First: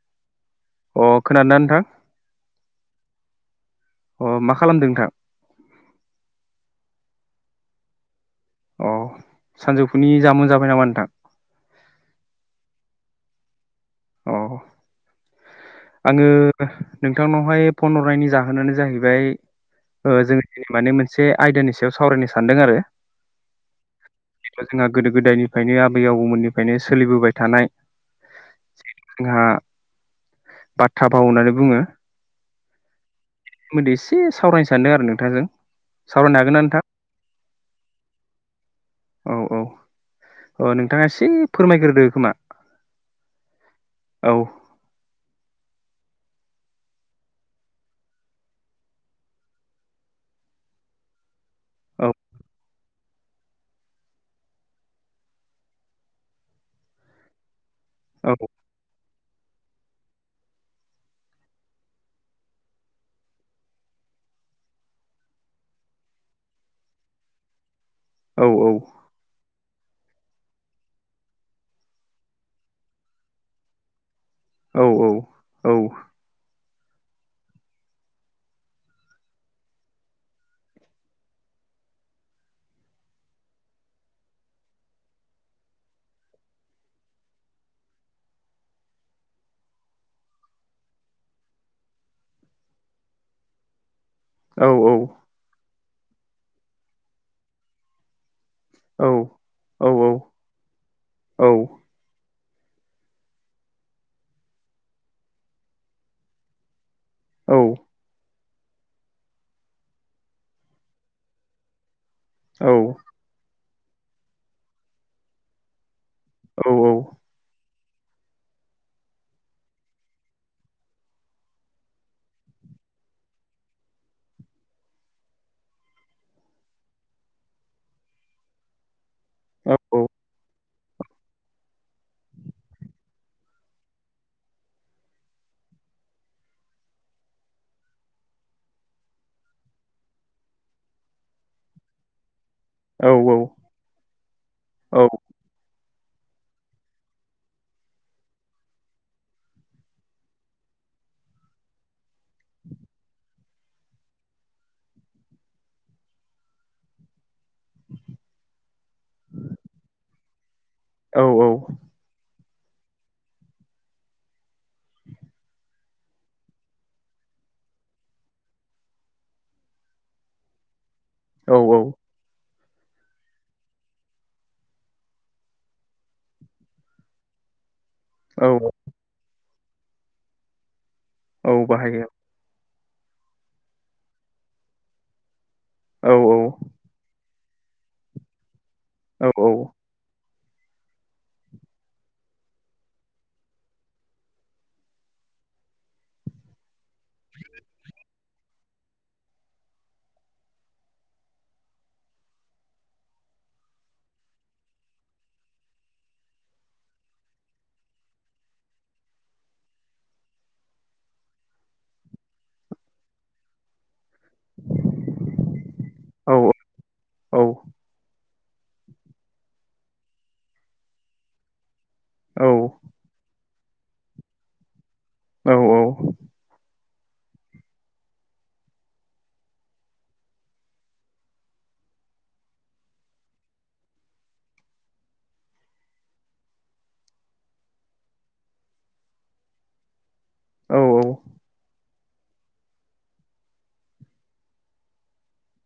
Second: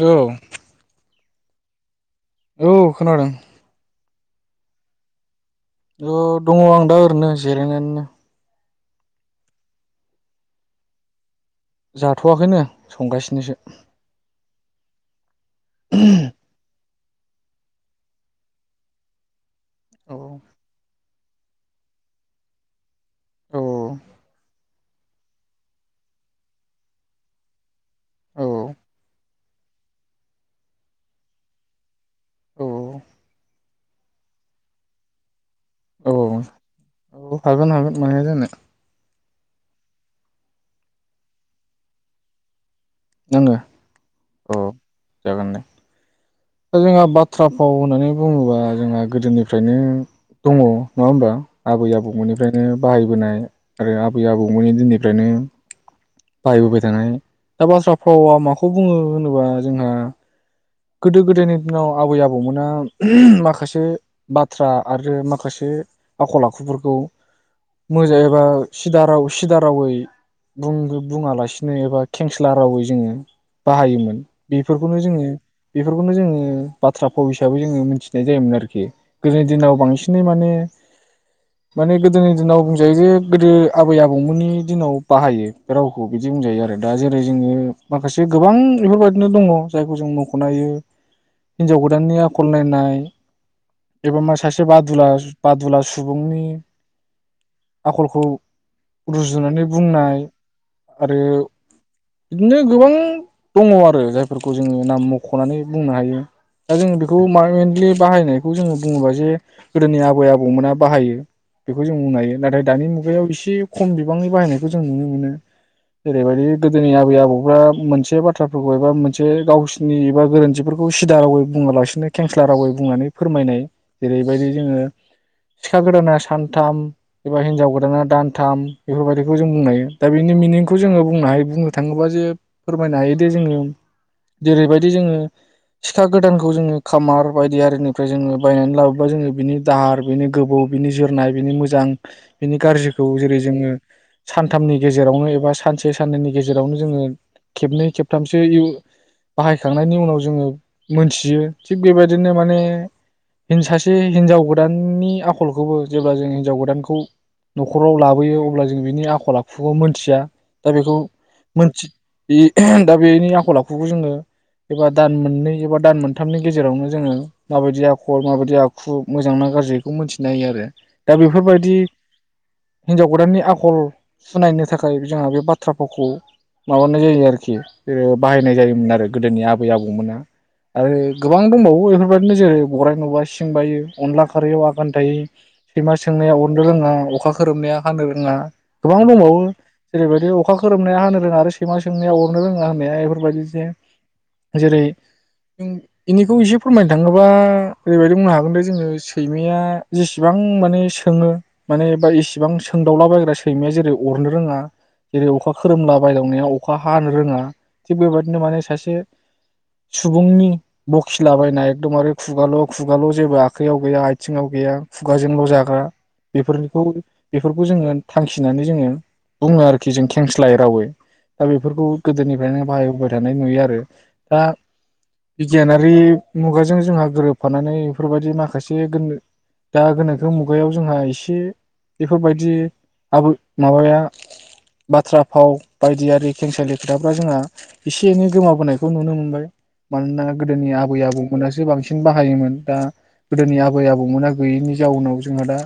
औ अ खोनादोंना नोंथांङा? औ खोनादों अ मा खालामदों नोंथां? ज' दंङ आं दा ओरैनो जिरायनानैनो अ सानजौफुनि जामोन जाबाय नामा नोंथां? जाथ'वाखैनो संगासिनोसो अ आंङो नोंथांनावहाय फन हारनायनि जाहोनानो जाहैबाय ओ औ जों दिनै माने मोनसे एसे आयदानि सायाव सावरायनो सानदों आरो औ [unintelligible] गोदो गोदायनिफ्रायनो आबै आबौमोननिफ्रायनो सोलिबोबाय थानाय औ आ बाथ्रा भाव होननानै बुंङो औ सोमोन्दै एसे सावरायनो सानदों आरो नोंथां जों सावरायनो हागोन ना नोंथां? औ हागोन हागोन मा हाया जानो औ औ अ नोंथांङा एसे फोरमायग्रोदो खोमा आंङो औ जागोन दे दा जोंहा बाथ्रा फाव होननानै बुंङोबा जोंहा गोदोनिफ्रायनो दंङ नंङा होमबा आबै औ आबौमोननिफ्रायनो बाहाय जाबोनाय आरो आबै आबौमोननि दिननिफ्रायनो बाहायबोबाय थानाय दा बाथ्रा फाववा औ माखौ बुंङो होनोबा जोंहा गोदो गोदायनि दिनाव आबै आबौमोना उमह माखासे बाथ्रा आरो माखासे आखल आखुफोरखौ मोजां एबा औ सिदा राव सिदा रावै बुङो बुंङालासिनो एबा खेंस्ला रावै जोंङो बाहायोमोन। औ बेफोरखौनो जोंङो। औ बेफोरखौनो जोंङो बाथ्रा फाव हिसाबै जोंङो मिथिनाय जायोमोन आरोखि गोदोनि दिनाव बांसिनै माने माने गोदोनि दिनाव बुंजायो जे गोदो आबै आबौमोननि दिनाव बाहायो रावखौ बिदि बुंजायो आरो दा जेरै जोंङो माखासे गोबां बेफोरबायदिनो दंङ जायखौ जों न'खर नायो हिनजाव गोदाननि आखल नायनाय एबा मा सासे औ बादुला बादुला सुबुंनि आखलखौ रुजुनानै औ औ औ बुंनाय आरो औ बिदिनो गोबां दंङ आरो जायफोरखौ जोंङो नाम मख ख'नानै बुंनो हायो दा जों बे मेनलि बाहायनाय। बेखौ जोंङो बुङोबा जे गोदोनि आबै आबौमोना बाहायो बेखौ जों बुंनो हायो नाथाय औ दानि मुगायाव एसे। खम बिबांनि बाहायनायखौ जों नुनो मोनो। जेरैबायदि औ गोदोनि आबै आबौफ्रा मोनसे बाथ्राफोरखौ एबा मोनसे गावसि नि एबा गोरोन्थिफोरखौ सिदा रावै बुङालासिनो खेंस्ला रावै बुंनानै फोरमायनाय जेरैबायदि जोङो सिखा गोदाना सानथाम एबा हिनजाव गोदाना दानथाम बेफोरबायदि। जों बुंनो हायो दा बेनि मिनिंखौ बेखौ जोङो बुंनो हायो बुंनो थाङोबा जे फोरमायनो हायो दे जोङो। जेरैबायदि जोङो सिखा गोदानखौ जोङो खामार बायदि आरिनिफ्राय जोङो बायनानै लाबोबा जोङो बिनि दाहार बिनि गोबौ बिनि जोरनाय बिनि मोजां बेनि औ गाज्रिखौ जेरै जोङो सानथामनि औ गेजेरावनो एबा सानसे से साननैनि गेजेरावनो जोङो खेबनै खेबथामसो बाहायखांनायनि उनाव जोङो मोनथियो थिग बेबायदिनो माने सासे हिनजाव गोदाननि आखलखौबो जेब्ला जों हिनजाव गोदानखौ न'खराव लाबोयो अब्ला जों बिनि आखल आखुखौ मोनथिया। दा बेखौ मोनथि दा बेनि आखल आखुखौ जोङो। एबा दान मोननै एबा दान मोनथामनि गेजेरावनो जोङो माबायदि आखल माबायदि आखु मोजांना गाज्रिखौ बेखौ मोनथिनो हायो आरो। दा औ बेफोरबायदि‌ हिनजाव गोदाननि आखल सुनायनो थाखाय जोंहा बे बाथ्राफावखौ माबानाय जायो आरोखि। बि औ बाहायनाय जायोमोन आरो। गोदोनि आबै आबौमोनहा। आरो गोबां औ दंबावो बाहायो बेफोर बायदिनो जेरै गराइ नुबा सिं बायो अनला खारैयाव आगान थायो। सैमा औ सोंनाया अरनो रोङा अखा खोरोमनाया हानो रोङा गोबां औ दंबावो औ जेरैबायदि अखा खोरोमनाया होनो रोङा आरो सैमा सोंनाया अरनो रोङा होना बेफोरबायदि जे जेरै जों बेनिखौ एसे फोरमायनो थाङोबा ओरैबायदि बुंनो हागौ बेखौनो जोङो सैमाया जेसेबां माने सोङो माने बा इसेबां सोंदावलाबायग्रा सैमाया जेरै अरनो रोङा जेरै अखा खोरोमला बायदावनाया अखा हानो रोङा थिग बेबादिनो माने सासे सुबुंनि बखिलाबायना एखदमबारे खुगाल' खुगाल' जेबो आखाइयाव गैया आ आथिङाव गैया खुगाजोंल' जाग्रा औ बेफोरखौ औ बेफोरखौ जोङो थांखिनानै जोङो बुङो आरोखि खि जों खेंस्लायै रावै दा बेफोरखौ गोदोनिफ्रायनो बाहायबोबाय थानाय नुयो आरो दा बिगियानारि मुगाजों जोंहा गोरोबफानानै बेफोरबायदि माखासे गोनो दा गोनोखो मुगायाव जोंहा एसे बेफोरबायदि आ माबाया बाथ्रा फाव बायदियारि खेंसालि खोथाफोरा जोंहा एसे एनै गोमाबोनाय खौ नुनो मोनबाय मानोना गोदोनि औ आबै आबौमोनासो बांसिन बांसिन बाहायोमोन, दा गोदोनि आबै आबौमोना गैयैनि जाउनाव जोंहा दा,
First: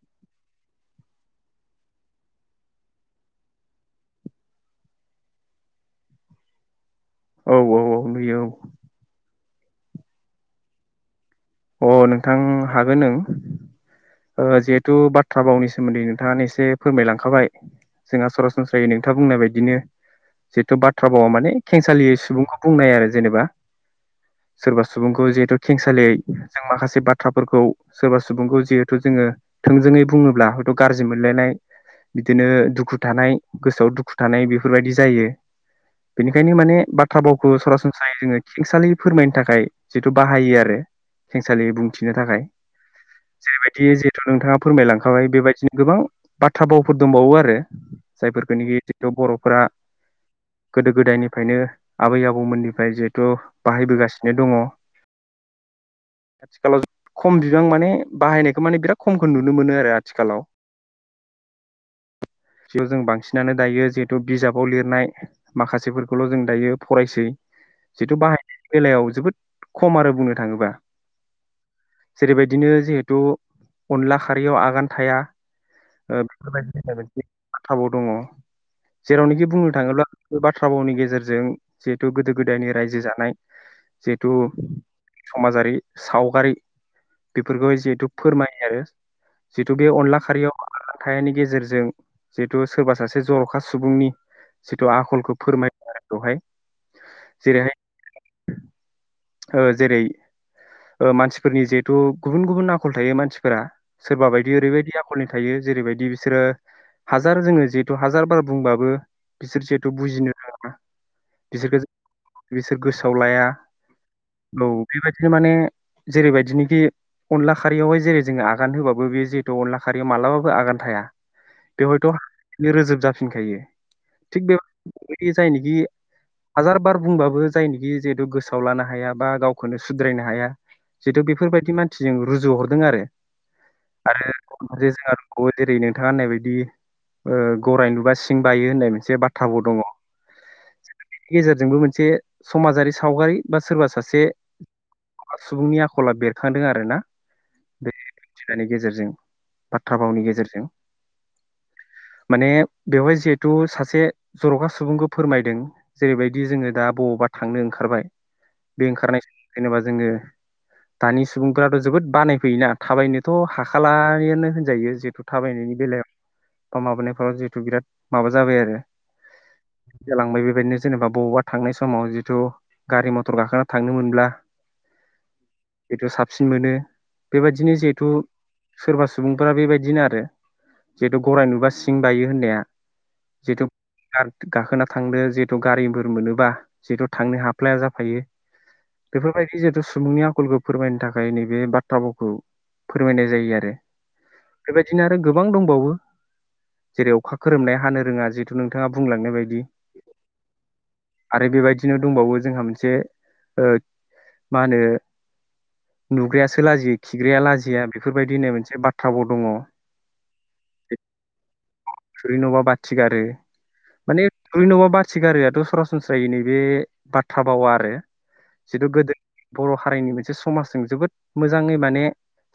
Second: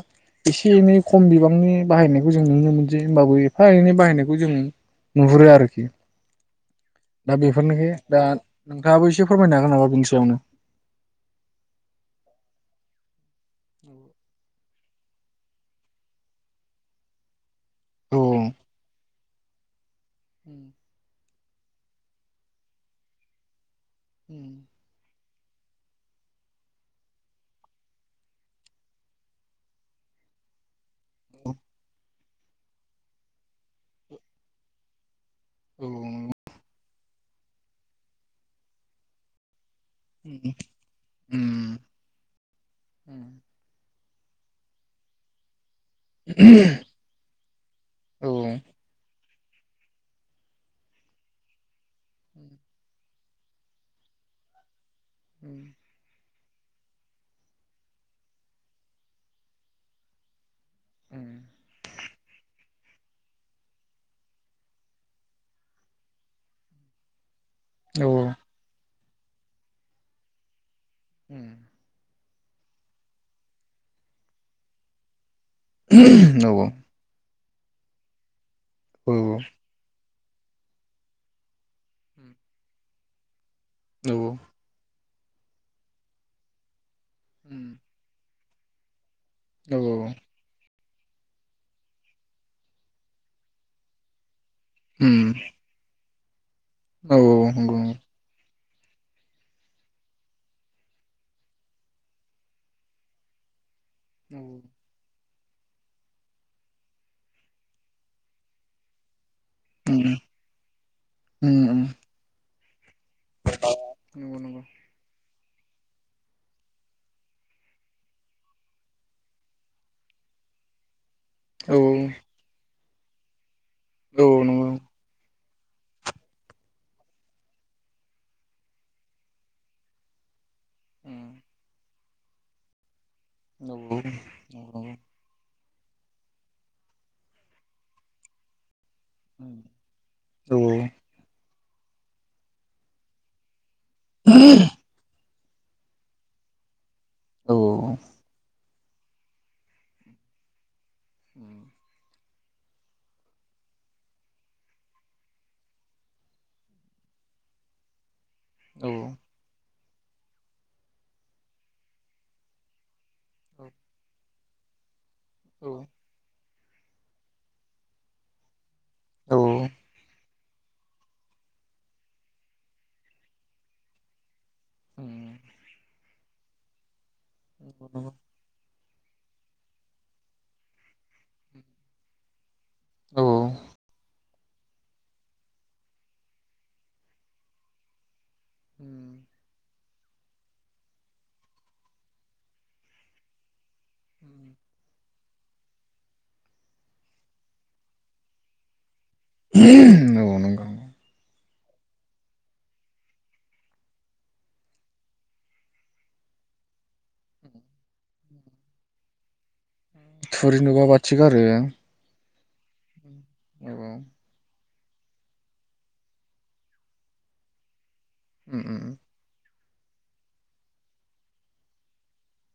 एसे एनै खम बिबांनि बाहायनायखौ जों नुनो मोन मोनसै जे होमबाबो एफा एनै बाहायनायखौ जों नुहुरो आरोखि। दा औ औ बेफोरनाखि दा नुयो नोंथाङाबो एसे फोरमायनो हागोन नामा? बिनि सायावनो। औ अ नोंथां हागोन नों ओ जिहेथु बाथ्रा बावनि सोमोन्दै नोंथाङानो एसे फोरमायलांखाबाय। जोंहा औ सरा सनस्रायै खोथा बुंनाय बायदिनो। औ जितु बाथ्रा भाव माने खेंसालि सुबुंखौ बुंनाय आरो जेनेबा। सोरबा सुबुंखौ जिहेथु खेंसालियै जों माखासे बाथ्राफोरखौ, सोरबा सुबुंखौ जिहेथु जोङो थोंजोङै बुङोब्ला हयथ'- गाज्रि मोनलायनाय बिदिनो दुखु थानाय गोसोआव दुखु थानाय बेफोरबायदि जायो। बेनिखायनो माने बा बाथ्रा भावखौ सरासनस्रायै जोङो खेंसालि फोरमायनो थाखाय। जिथु बाहायो आरो। खेंसालि बुंथिनो थाखाय जेरैबायदि जिहेथु नोंथाङा फोरमायलांखाबाय बेबायदिनो। गोबां बाथ्रा भावफोर दंबावो आरो जायफोरखौ नाखि बर' फोरा गोदो गोदायनिफ्रायनो आबै आबौमोननिफ्राय जिहेथु बाहायबोगासिनो दङ। आथिखालाव खम बिबां माने बाहायनायखौ माने बिराद खमखौ नुनो मोनो आरो आथिखालाव। ओम बियाव जों बांसिनानो दायो जिहेथु बिजाबाव लिरनाय माखासेफोरखौल' जों दायो फरायसै जिथु बाहाय बेलायाव जोबोद खम आरो बुंनो। थाङोबा ओम जेरैबायदिनो जिहेथु अनला खारैयाव आगान थाया। नंगौ [unintelligible] थाबाव दङ। जेरावनोखि बुंनो थाङोब्ला बे बाथ्रा भावनि गेजेरजों जिहेथु गोदो गोदायनि रायजो जानाय। जेथु समाजारि सावगारि बेफोरखौ जिहेतु फोरमाय आरो जिथु बे अनला खारैयाव [unintelligible] गेजेरजों जिहेथु सोरबा सासे जर'खा सुबुंनि। जिथु आखलखौ फोरमायदों आरो। दहाय। औ औ नंगौ। ओ जेरै ओ मानसिफोरनि जिहेथु गुबुन गुबुन आखल थायो मानसिफोरा सोरबा बायदि ओरैबायदि आखलनि थायो जेरैबायदि बिसोरो हाजार जोङो जिहेतु हाजार बार बुंबाबो। बिसोर जिहेथु बुजिनो नाङा [unintelligible] बिसोरखौ बिसोर गोसो [unintelligible] औ [unintelligible] बि माने जेरैबायदिनोखि अनला खारियावहाय जेरै जोङो आगान होबाबो बेयो जिहेतु अनला खारियाव मालाबाबो आगान थाया। बेवहायथ' रोजोब जाफिनखायो। थिग बे जायनिखि हाजार बार बुंबाबो जायनिखि जिहेतु गोसोआव लानो हाया। बा गावखौनो सुद्रायनो हाया। जितु बेफोरबायदि मान जों रुजुहरदों आरो। [unintelligible] जेरै नोंथाङा होननाय बायदि ओ गराय नुबा सिं बायो होननाय से बाथ्राबो दङ जों बेनि गेजेरजों जोंबो मोनसे समाजारि सावगारि बा सोरबा। सासे [inaudible] सुबुंनि आखला बेरखांदों आरो ना। औ औ। बे नि गेजेरजों बाथ्रा भावनि गेजेरजों उम माने बेवहाय जिहेथु सासे जर'खा सुबुंखौ फोरमायदों जेरैबायदि जोङो दा बबावबा थांनो ओंखारबाय। बे ओंखारनाय [unintelligible] जोङो दानि सुबुंफोराथ' जोबोद बानायफैयोना थाबायनो। थ' हाखालायानो। होनजायो जिहेथु थाबायनायनि बेलायाव बा माबानायफोराव जिहेथु बिराद माबा जाबाय आरो लांबाय बेबायदिनो जेनेबा बबावबा थांनाय समाव जिथु गारि म टर गाखोना थांनो मोनब्ला उम बेखौ साबसिन मोनो बेबायदिनो जिहेथु सोरबा सुबुंफोरा बेबायदिनो आरो जिहेतु गराय नुबा सिं बायो होननाया जिहेथु गाखोना थांनो जिहेथु गारिफोर मोनोबा जिहेथु थांनो हाफ्लाया जा हायो बेफोरबायदि जिहेतु सुबुंनि आखलखौ फोरमायनो थाखाय नैबे बाथ्रा भावखौ फोरमायनाय जायो आरो बेबादिनो आरो गोबां दंबावो जेरै अखा खोरोमनाया हानो रोङा जिहेथु नोंथाङा बुंलांनाय बायदि औ नोंगौ नोंगौ आरो बेबायदिनो दंबावो जोंहा मोनसे से मा होनो नुग्रायासो लाजियो खिग्राया लाजिया बेफोरबायदि होननाय मोनसे बाथ्राबो दङ थुरि नुबा बाथि गारो थुरि नुबा बाथि गारो औ औ माने थै नबा बाथि गारोआथ सरासनस्रायै नैबे बाथौ [inaudible] उम उम [unintelligible] बर हारिनि मोनसे समाजजों जोबोद मोजाङै माने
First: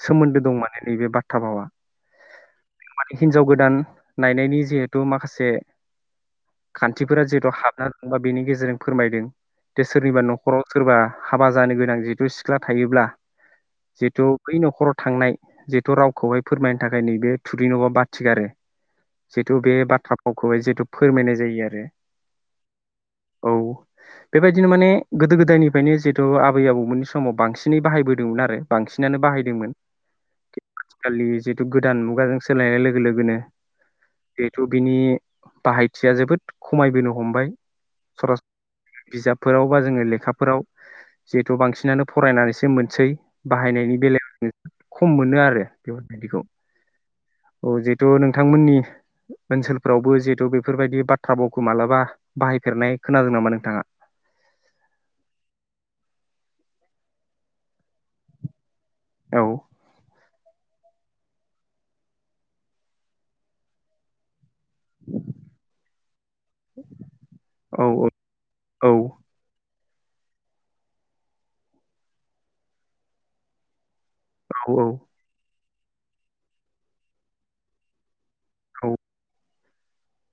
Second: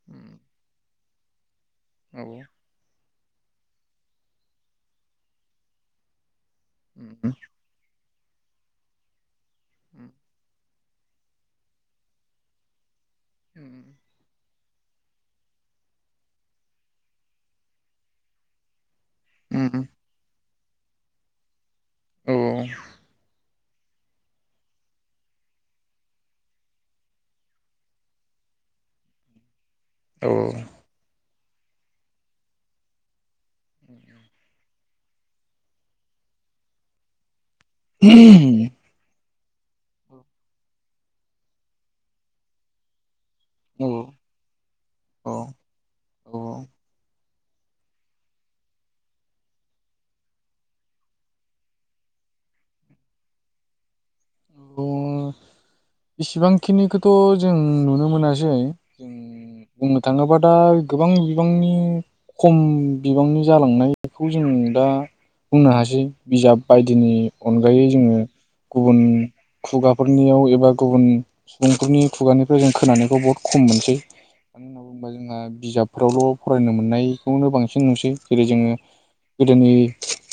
सोमोन्दो दं माने नैबे बाथ [inaudible] औ माने हिनजाव गोदान नायनायनि जिहेथु माखासे खान्थिफोरा औ औ जिहेथु हाबना बा बेनि गेजेरजों फोरमायदों दो सोरनिबा नखराव सोरबा हाबा जानो गोनां जिहेथु सिख्ला थायोब्ला जितु बै नखराव थांनाय जिहेथु रावखौहाय फोरमायनो थाखाय नैबे थुुरि नुबा बाथि गारो [unintelligible] खौहाय जिहेतु फोरमायनाय जायो आरो औ औ बेबायदिनो माने गोदो गोदायनिफ्रायनो जिहेतु आबै आबौमोननि समाव बांसिनै बाहायबोदोंमोन आरो बांसिनानो बाहायदोंमोन। औ आथिखालनि जिहेथु गोदान मुगाजों सोलायनाय लोगो लोगोनो जेहुथु बिनि बाहायथिया जोबोद खमायबोनो हमबाय। सरासनस्रा [unintelligible] बिजाबफोराव बा जोङो लेखाफोराव जिहेथु बांसिनानो फरायनानैसो मोनसै। बाहायनायनि बेलायाव ज खम औ मोनो आरो बेफोरबायदिखौ औ औ जिहेतु नोंथांमोननि ओनसोलफ्रावबो जिहेथु बेफोरबायदि बाथ्रा भावखौ मालाबा बाहायफेरनाय खोनादों नामा नोंथाङा? इसिबांखिनिखोथ जों नुनो मोनासै। जों औ बुंनो थाङोबा। दा गोबां बिबांनि खम बिबांनि जालांनायखौ जों दा बुंनो हासै बिजाब बायदिनि औ अनगायै जोङो औ गुबुन खुगाफोरनियाव एबा गुबुन सुबुंफोरनि खुगानिफ्राय जों खोनानायखौ बहुत खम मोनसै। औ [unintelligible] बिजाबफोरावल फरायनो मोननायखौनो बांसिन नुसै। जेरै जोङो गोदोनि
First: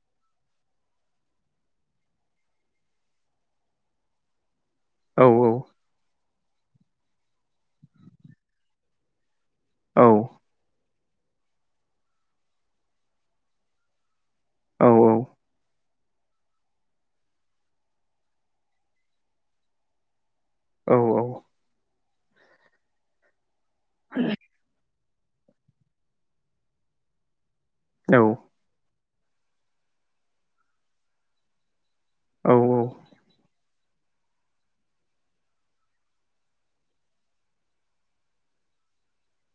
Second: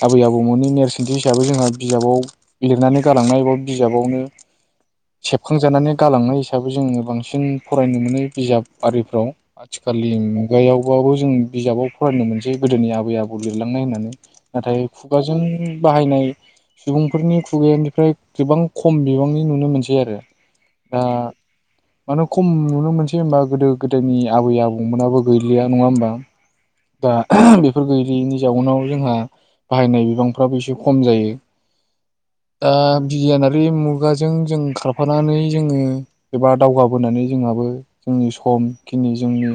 आबै आबौमोननि नेरसोनथि हिसाबै जोंहा बिजाबाव लिरनानै गालांनाय एबा बिजाबावनो। औ सेबखांजानानै गालांनाय हिस हिसाबै जोङो बांसिन फरायनो मोनो बिजाब आरिफ्राव। औ आथिखालनि मुगायाव खुवबो जों बिजाबाव फरायनो मोनसै गोदोनि आबै आबौ लिरलांनाय होननानै औ नाथाय खुगाजों बाहायनाय सुबुंफोरनि खुगानिफ्राय गोबां खम बिबांनि नुनो मोनसै। बिदि आरो दा मानो खम नुनो मोनसै होनबा गोदो गोदोनि आबै आबौमोनाबो। गैलिया नङा होमबा दा फोर औ गैयिनि जाउनाव जोंहा बाहायनाय बिबांफ्राबो एसे खम जायो। औ ओ बि नारि नि मुगाजों जों खा खारफानानै जोङो एबा दावगाबोनानै जोंहाबो जोंनि समखिनि जोंनि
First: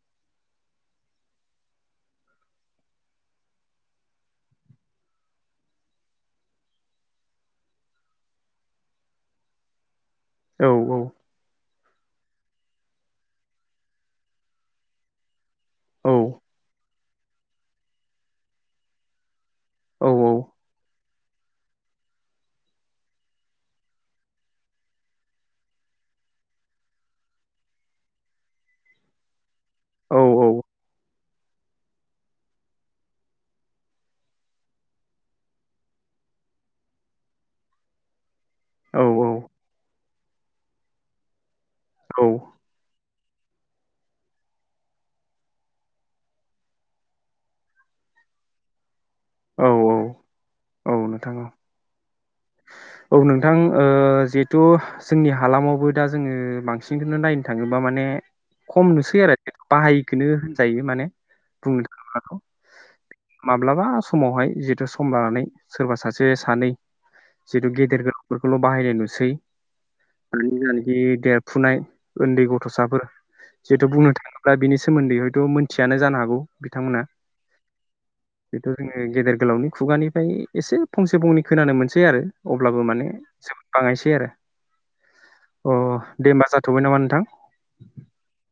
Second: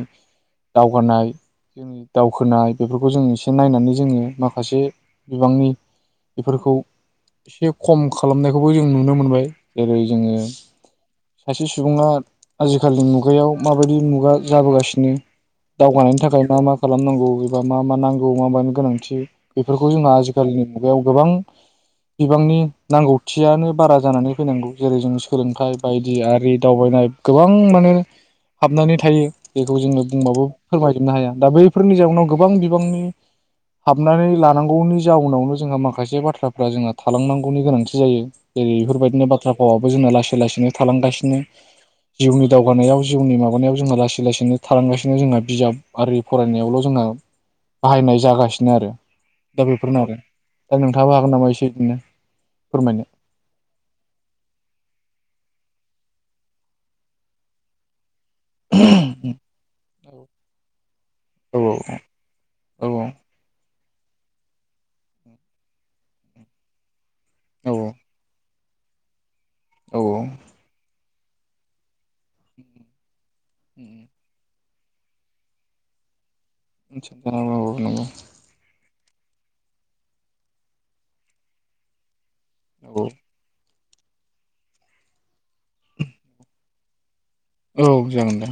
दावगानाय जोंनि दावखोनाय बेफोरखौ जों एसे नायनानै जोङो माखासे बिबांनि बेफोरखौ एसे खम खालामनायखौबो जों नुनो मोनबाय जेरै- जोङो खायसे सु सुबुङा आजिखालिनि मुगायाव माबायदि मुगा जाबोगासिनो दावगानायनि थाखाय मा-मा खालामनांगौ एबा मा मा नांगौ मा मानि गोनांथि बेफोरखौ जोंहा आजिखालिनि मुगायाव गोबां बिबांनि नांगौथियानो बारा जानानै फैनांगौ। जेरै जों सोलोंथाइ बायदि आरि दावबायनाय गोबां माने हाबनानै थायो। बेखौ जोंङो बुंबाबो फोरमायजोबनो हाया। दा बैफोरनि जाउनाव गोबां बिबांनि हाबनानै लानांगौनि जाउनावनो जोंहा माखासे बाथ्राफ्रा जोंहा थालांनांगौनि गोनांथि जायो। जेरै बेफोरबायदिनो बाथ आबो जोंना लासै लासैनो थालांगासिनो। जिउनि दावगानायाव जिउनि माबानायाव जोंहा लासै लासैनो थालांगासिनो जोंहा बिजाब आरि फरायनायावल' जोंहा बाहायनाय जागासिनो आरो। दा औ औ बेफोरनो आरो। दा औ नोंथाङाबो हागोन नोंथां औ नामा एसे बिदिनो फोरमायनो? थ' जोंनि हालामावबो दा जोङो बांसिनखौनो नायनो थाङोब्ला माने खमनोसै आरो बाहायैखोनो होनजायो माने औ औ बुंनो थाङोब्लाथ' औ औ माब्लाबा समावहाय जिहेतु सम लानानै सोरबा सासे सानै जिथु औ गेदेर गोलावफोर खौल' बाहायनाय नुसै औ औ [unintelligible] देरफुनाय उन्दै गथ'साफोर जिहेतु बुंनो थाङोब्ला बिनि स सोमोन्दै हयथ' मिथियानो जानो हागौ। बिथांमोना औ-औ नांगौ‌। बेथ' जोङो गेदेर गोलावनि खुगानिफ्राय एसे फंसे फंनै खोनानो मोनसै आरो अब्लाबो औ माने बाङायसै आरो अ दे होमबा जाथ'बाय नामा नोंथां। औ जागोन दे